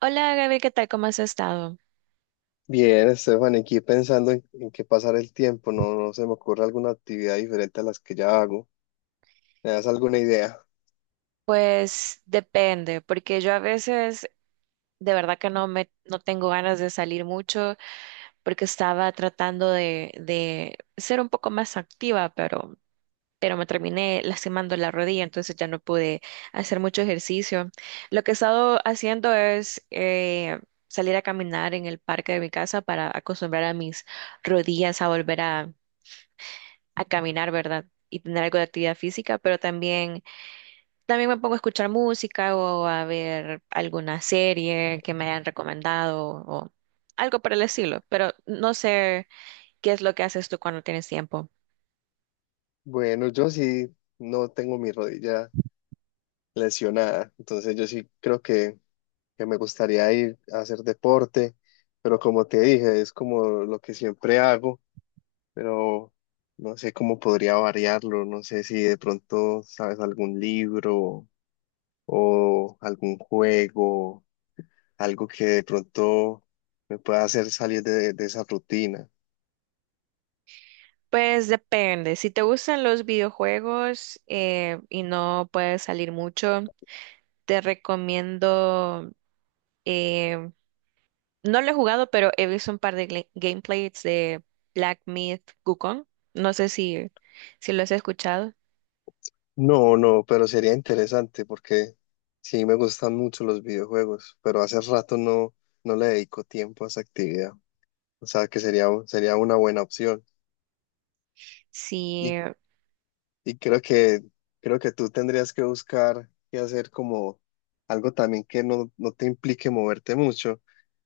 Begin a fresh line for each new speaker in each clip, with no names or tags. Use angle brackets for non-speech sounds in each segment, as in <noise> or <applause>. Hola Gaby, ¿qué tal? ¿Cómo has estado?
Bien, Estefan, aquí pensando en qué pasar el tiempo, no se me ocurre alguna actividad diferente a las que ya hago. ¿Me das alguna idea?
Pues depende, porque yo a veces de verdad que no tengo ganas de salir mucho porque estaba tratando de ser un poco más activa, pero me terminé lastimando la rodilla, entonces ya no pude hacer mucho ejercicio. Lo que he estado haciendo es salir a caminar en el parque de mi casa para acostumbrar a mis rodillas a a caminar, ¿verdad? Y tener algo de actividad física, pero también me pongo a escuchar música o a ver alguna serie que me hayan recomendado o algo por el estilo, pero no sé qué es lo que haces tú cuando tienes tiempo.
Bueno, yo sí no tengo mi rodilla lesionada, entonces yo sí que me gustaría ir a hacer deporte, pero como te dije, es como lo que siempre hago, pero no sé cómo podría variarlo, no sé si de pronto sabes algún libro o algún juego algo que de pronto me pueda hacer salir de esa rutina.
Pues depende, si te gustan los videojuegos y no puedes salir mucho, te recomiendo, eh, no lo he jugado, pero he visto un par de gameplays de Black Myth Wukong, no sé si lo has escuchado.
No, no, pero sería interesante porque sí me gustan mucho los videojuegos, pero hace rato no le dedico tiempo a esa actividad. O sea que sería una buena opción. ¿Y
Sí.
Y creo que tú tendrías que buscar y hacer como algo también que no te implique moverte mucho.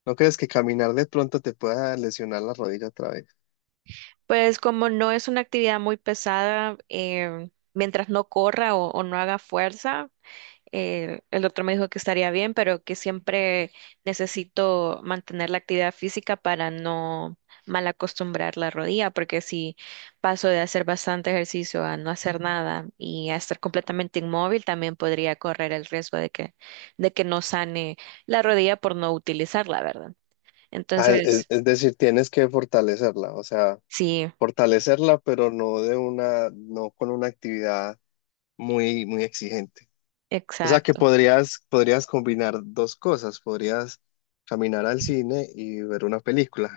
¿No crees que caminar de pronto te pueda lesionar la rodilla otra vez?
Pues como no es una actividad muy pesada, mientras no corra o no haga fuerza, el doctor me dijo que estaría bien, pero que siempre necesito mantener la actividad física para no mal acostumbrar la rodilla, porque si paso de hacer bastante ejercicio a no hacer nada y a estar completamente inmóvil, también podría correr el riesgo de que no sane la rodilla por no utilizarla, ¿verdad?
Ah,
Entonces,
es decir, tienes que fortalecerla, o sea,
sí,
fortalecerla, pero no de una, no con una actividad muy exigente. O sea, que
exacto.
podrías combinar dos cosas, podrías caminar al cine y ver una película.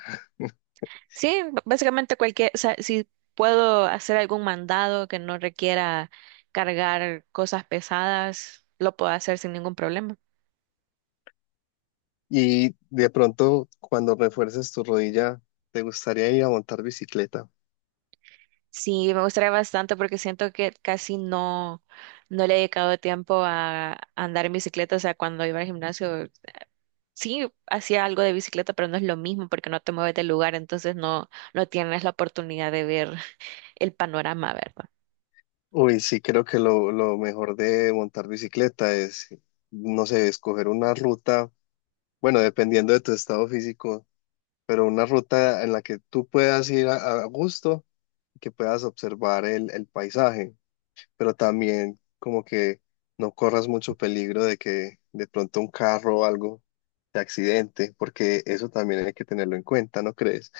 Sí, básicamente cualquier, o sea, si puedo hacer algún mandado que no requiera cargar cosas pesadas, lo puedo hacer sin ningún problema.
Y de pronto, cuando refuerces tu rodilla, ¿te gustaría ir a montar bicicleta?
Sí, me gustaría bastante porque siento que casi no, no le he dedicado tiempo a andar en bicicleta. O sea, cuando iba al gimnasio, sí hacía algo de bicicleta, pero no es lo mismo porque no te mueves del lugar, no tienes la oportunidad de ver el panorama, ¿verdad?
Uy, sí, creo que lo mejor de montar bicicleta es, no sé, escoger una ruta, bueno, dependiendo de tu estado físico, pero una ruta en la que tú puedas ir a gusto. Que puedas observar el paisaje, pero también como que no corras mucho peligro de que de pronto un carro o algo te accidente, porque eso también hay que tenerlo en cuenta, ¿no crees?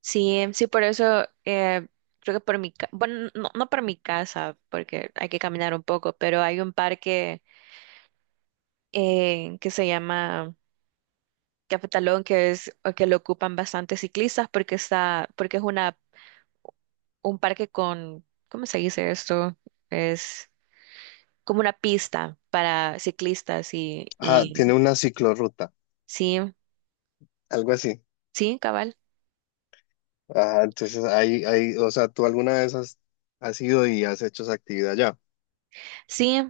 Sí, sí, por eso creo que por mi, ca- bueno, no, no por mi casa, porque hay que caminar un poco, pero hay un parque que se llama Cafetalón, que es o que lo ocupan bastantes ciclistas porque es una un parque con, ¿cómo se dice esto? Es como una pista para ciclistas y
Ah,
y
tiene una ciclorruta,
sí,
algo así.
sí, cabal.
Ah, entonces ahí, o sea, ¿tú alguna vez has ido y has hecho esa actividad ya?
Sí,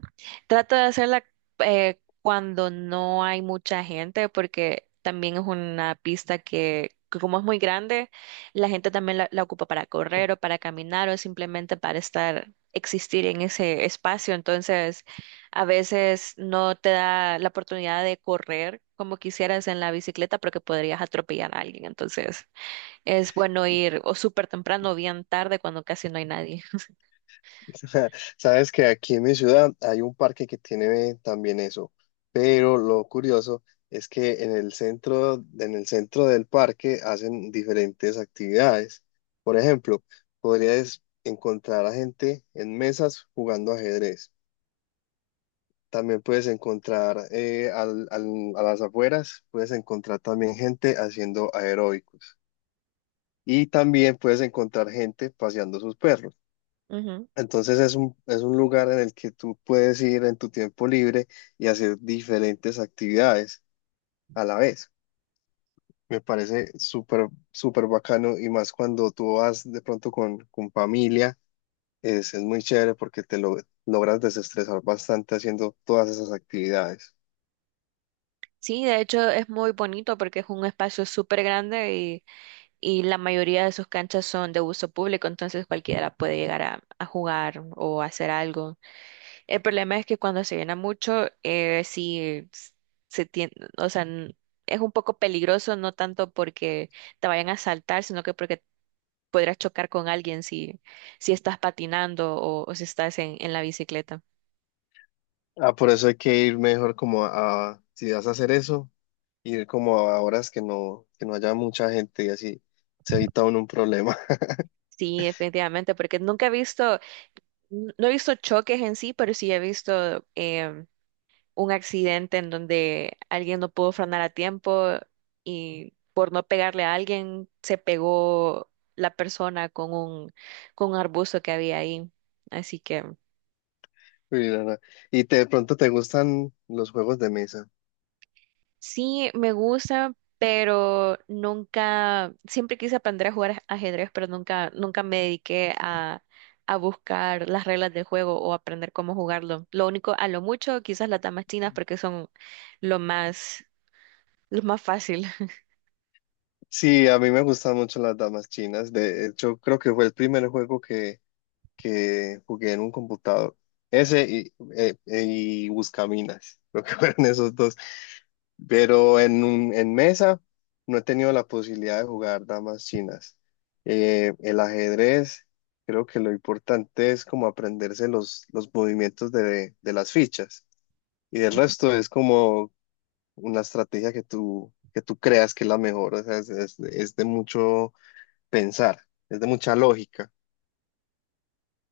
trato de hacerla cuando no hay mucha gente, porque también es una pista que como es muy grande, la gente también la ocupa para correr o para caminar o simplemente para estar, existir en ese espacio. Entonces, a veces no te da la oportunidad de correr como quisieras en la bicicleta porque podrías atropellar a alguien. Entonces, es bueno ir o súper temprano o bien tarde cuando casi no hay nadie.
<laughs> Sabes que aquí en mi ciudad hay un parque que tiene también eso, pero lo curioso es que en el centro del parque hacen diferentes actividades. Por ejemplo, podrías encontrar a gente en mesas jugando ajedrez. También puedes encontrar a las afueras, puedes encontrar también gente haciendo aeróbicos. Y también puedes encontrar gente paseando sus perros.
Ujú.
Entonces es un lugar en el que tú puedes ir en tu tiempo libre y hacer diferentes actividades a la vez. Me parece súper bacano y más cuando tú vas de pronto con familia, es muy chévere porque te logras desestresar bastante haciendo todas esas actividades.
Sí, de hecho es muy bonito porque es un espacio súper grande y la mayoría de sus canchas son de uso público, entonces cualquiera puede llegar a jugar o hacer algo. El problema es que cuando se llena mucho, se tiene, o sea, es un poco peligroso, no tanto porque te vayan a saltar, sino que porque podrías chocar con alguien si estás patinando o si estás en la bicicleta.
Ah, por eso hay que ir mejor como a, si vas a hacer eso, ir como a horas que que no haya mucha gente y así se evita uno un problema.
Sí, efectivamente, porque nunca he visto. No he visto choques en sí, pero sí he visto un accidente en donde alguien no pudo frenar a tiempo y por no pegarle a alguien se pegó la persona con con un arbusto que había ahí. Así que...
Uy, no, no. Y te- de pronto te gustan los juegos de mesa.
Sí, me gusta, pero nunca, siempre quise aprender a jugar ajedrez, pero nunca, nunca me dediqué a buscar las reglas del juego o aprender cómo jugarlo. Lo único, a lo mucho, quizás las damas chinas porque son lo más, lo más fácil. <laughs>
Sí, a mí me gustan mucho las damas chinas. De hecho, creo que fue el primer que jugué en un computador. Ese y Buscaminas, <laughs> lo que fueron esos dos. Pero en, un- en mesa no he tenido la posibilidad de jugar damas chinas. El ajedrez, creo que lo importante es como aprenderse los movimientos de las fichas. Y el resto es como una estrategia que que tú creas que es la mejor, o sea, es de mucho pensar, es de mucha lógica,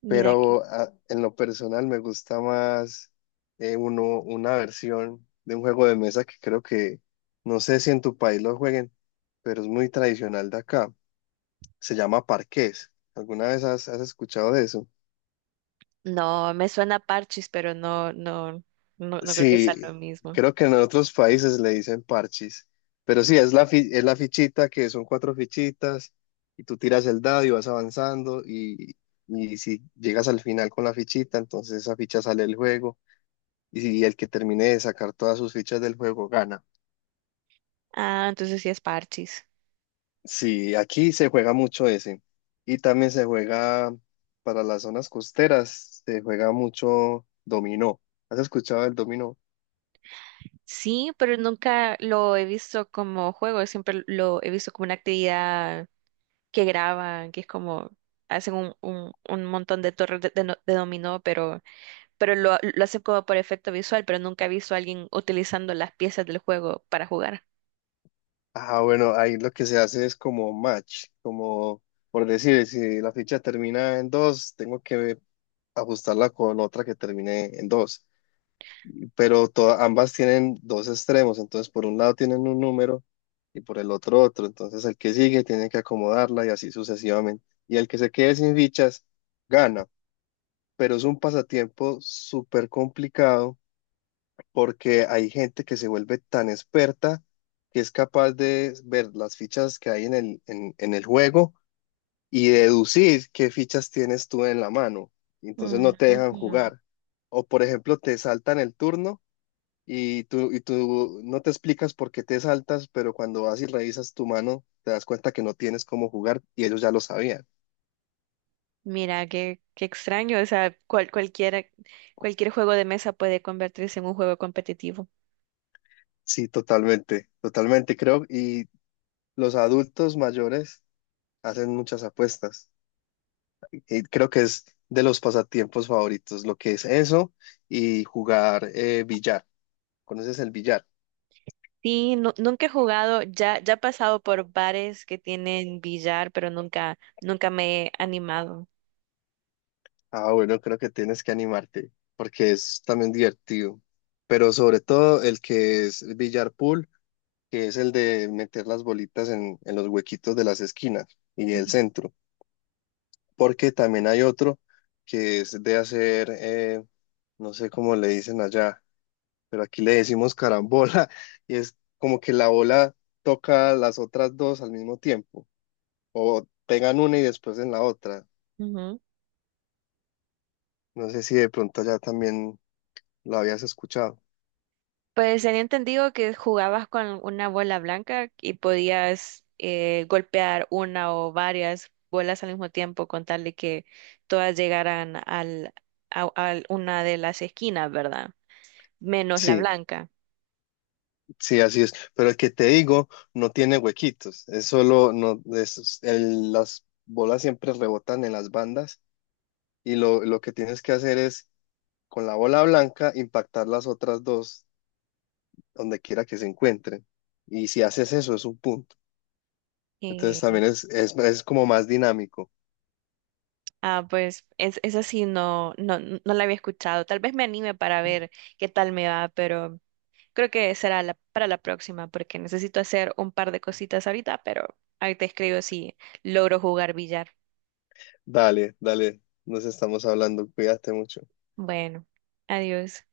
Mira aquí.
pero a- en lo personal me gusta más una versión de un juego de mesa no sé si en tu país lo jueguen, pero es muy tradicional de acá, se llama parqués. ¿Alguna vez has escuchado de eso?
No, me suena parchis, pero no, no, no, no creo que sea lo
Sí,
mismo.
creo que en otros países le dicen parchis, pero sí, es la fichita que son cuatro fichitas y tú tiras el dado y vas avanzando y si llegas al final con la fichita, entonces esa ficha sale del juego y si el que termine de sacar todas sus fichas del juego gana.
Ah, entonces sí es parchis.
Sí, aquí se juega mucho ese y también se juega para las zonas costeras, se juega mucho dominó. ¿Has escuchado el dominó?
Sí, pero nunca lo he visto como juego, siempre lo he visto como una actividad que graban, que es como hacen un montón de torres de no- de dominó, pero lo hacen como por efecto visual, pero nunca he visto a alguien utilizando las piezas del juego para jugar.
Ah, bueno, ahí lo que se hace es como match, como por decir, si la ficha termina en dos, tengo que ajustarla con otra que termine en dos. Pero to- ambas tienen dos extremos, entonces por un lado tienen un número y por el otro otro. Entonces el que sigue tiene que acomodarla y así sucesivamente. Y el que se quede sin fichas gana. Pero es un pasatiempo súper complicado porque hay gente que se vuelve tan experta que es capaz de ver las fichas que hay en el juego y deducir qué fichas tienes tú en la mano. Y entonces no te dejan
Ujú.
jugar. O por ejemplo, te saltan el turno y tú no te explicas por qué te saltas, pero cuando vas y revisas tu mano, te das cuenta que no tienes cómo jugar y ellos ya lo sabían.
Mira, qué, qué extraño, o sea, cualquier juego de mesa puede convertirse en un juego competitivo.
Sí, totalmente creo. Y los adultos mayores hacen muchas apuestas. Eh, creo que es de los pasatiempos favoritos, lo que es eso y jugar billar. ¿Conoces el billar?
Sí, nunca he jugado, ya, ya he pasado por bares que tienen billar, pero nunca, nunca me he animado.
Ah, bueno, creo que tienes que animarte porque es también divertido. Pero sobre todo el que es billar pool, que es el de meter las bolitas en los huequitos de las esquinas y el
Ujú,
centro. Porque también hay otro que es de hacer, no sé cómo le dicen allá pero aquí le decimos carambola <laughs> y es como que la bola toca las otras dos al mismo tiempo o pegan una y después en la otra.
ujú.
No sé si de pronto ya también lo habías escuchado.
Pues tenía entendido que jugabas con una bola blanca y podías golpear una o varias bolas al mismo tiempo con tal de que todas llegaran a una de las esquinas, ¿verdad? Menos la
Sí,
blanca.
sí, así es. Pero el que te digo no tiene huequitos, es solo, no, es- el- las bolas siempre rebotan en las bandas y lo que tienes que hacer es con la bola blanca impactar las otras dos donde quiera que se encuentren. Y si haces eso es un punto. Entonces
Eh,
también es como más dinámico.
pues esa sí no, no, no la había escuchado. Tal vez me anime para ver qué tal me va, pero creo que será para la próxima porque necesito hacer un par de cositas ahorita, pero ahí te escribo si logro jugar billar.
Dale, dale, nos estamos hablando, cuídate mucho.
Bueno, adiós.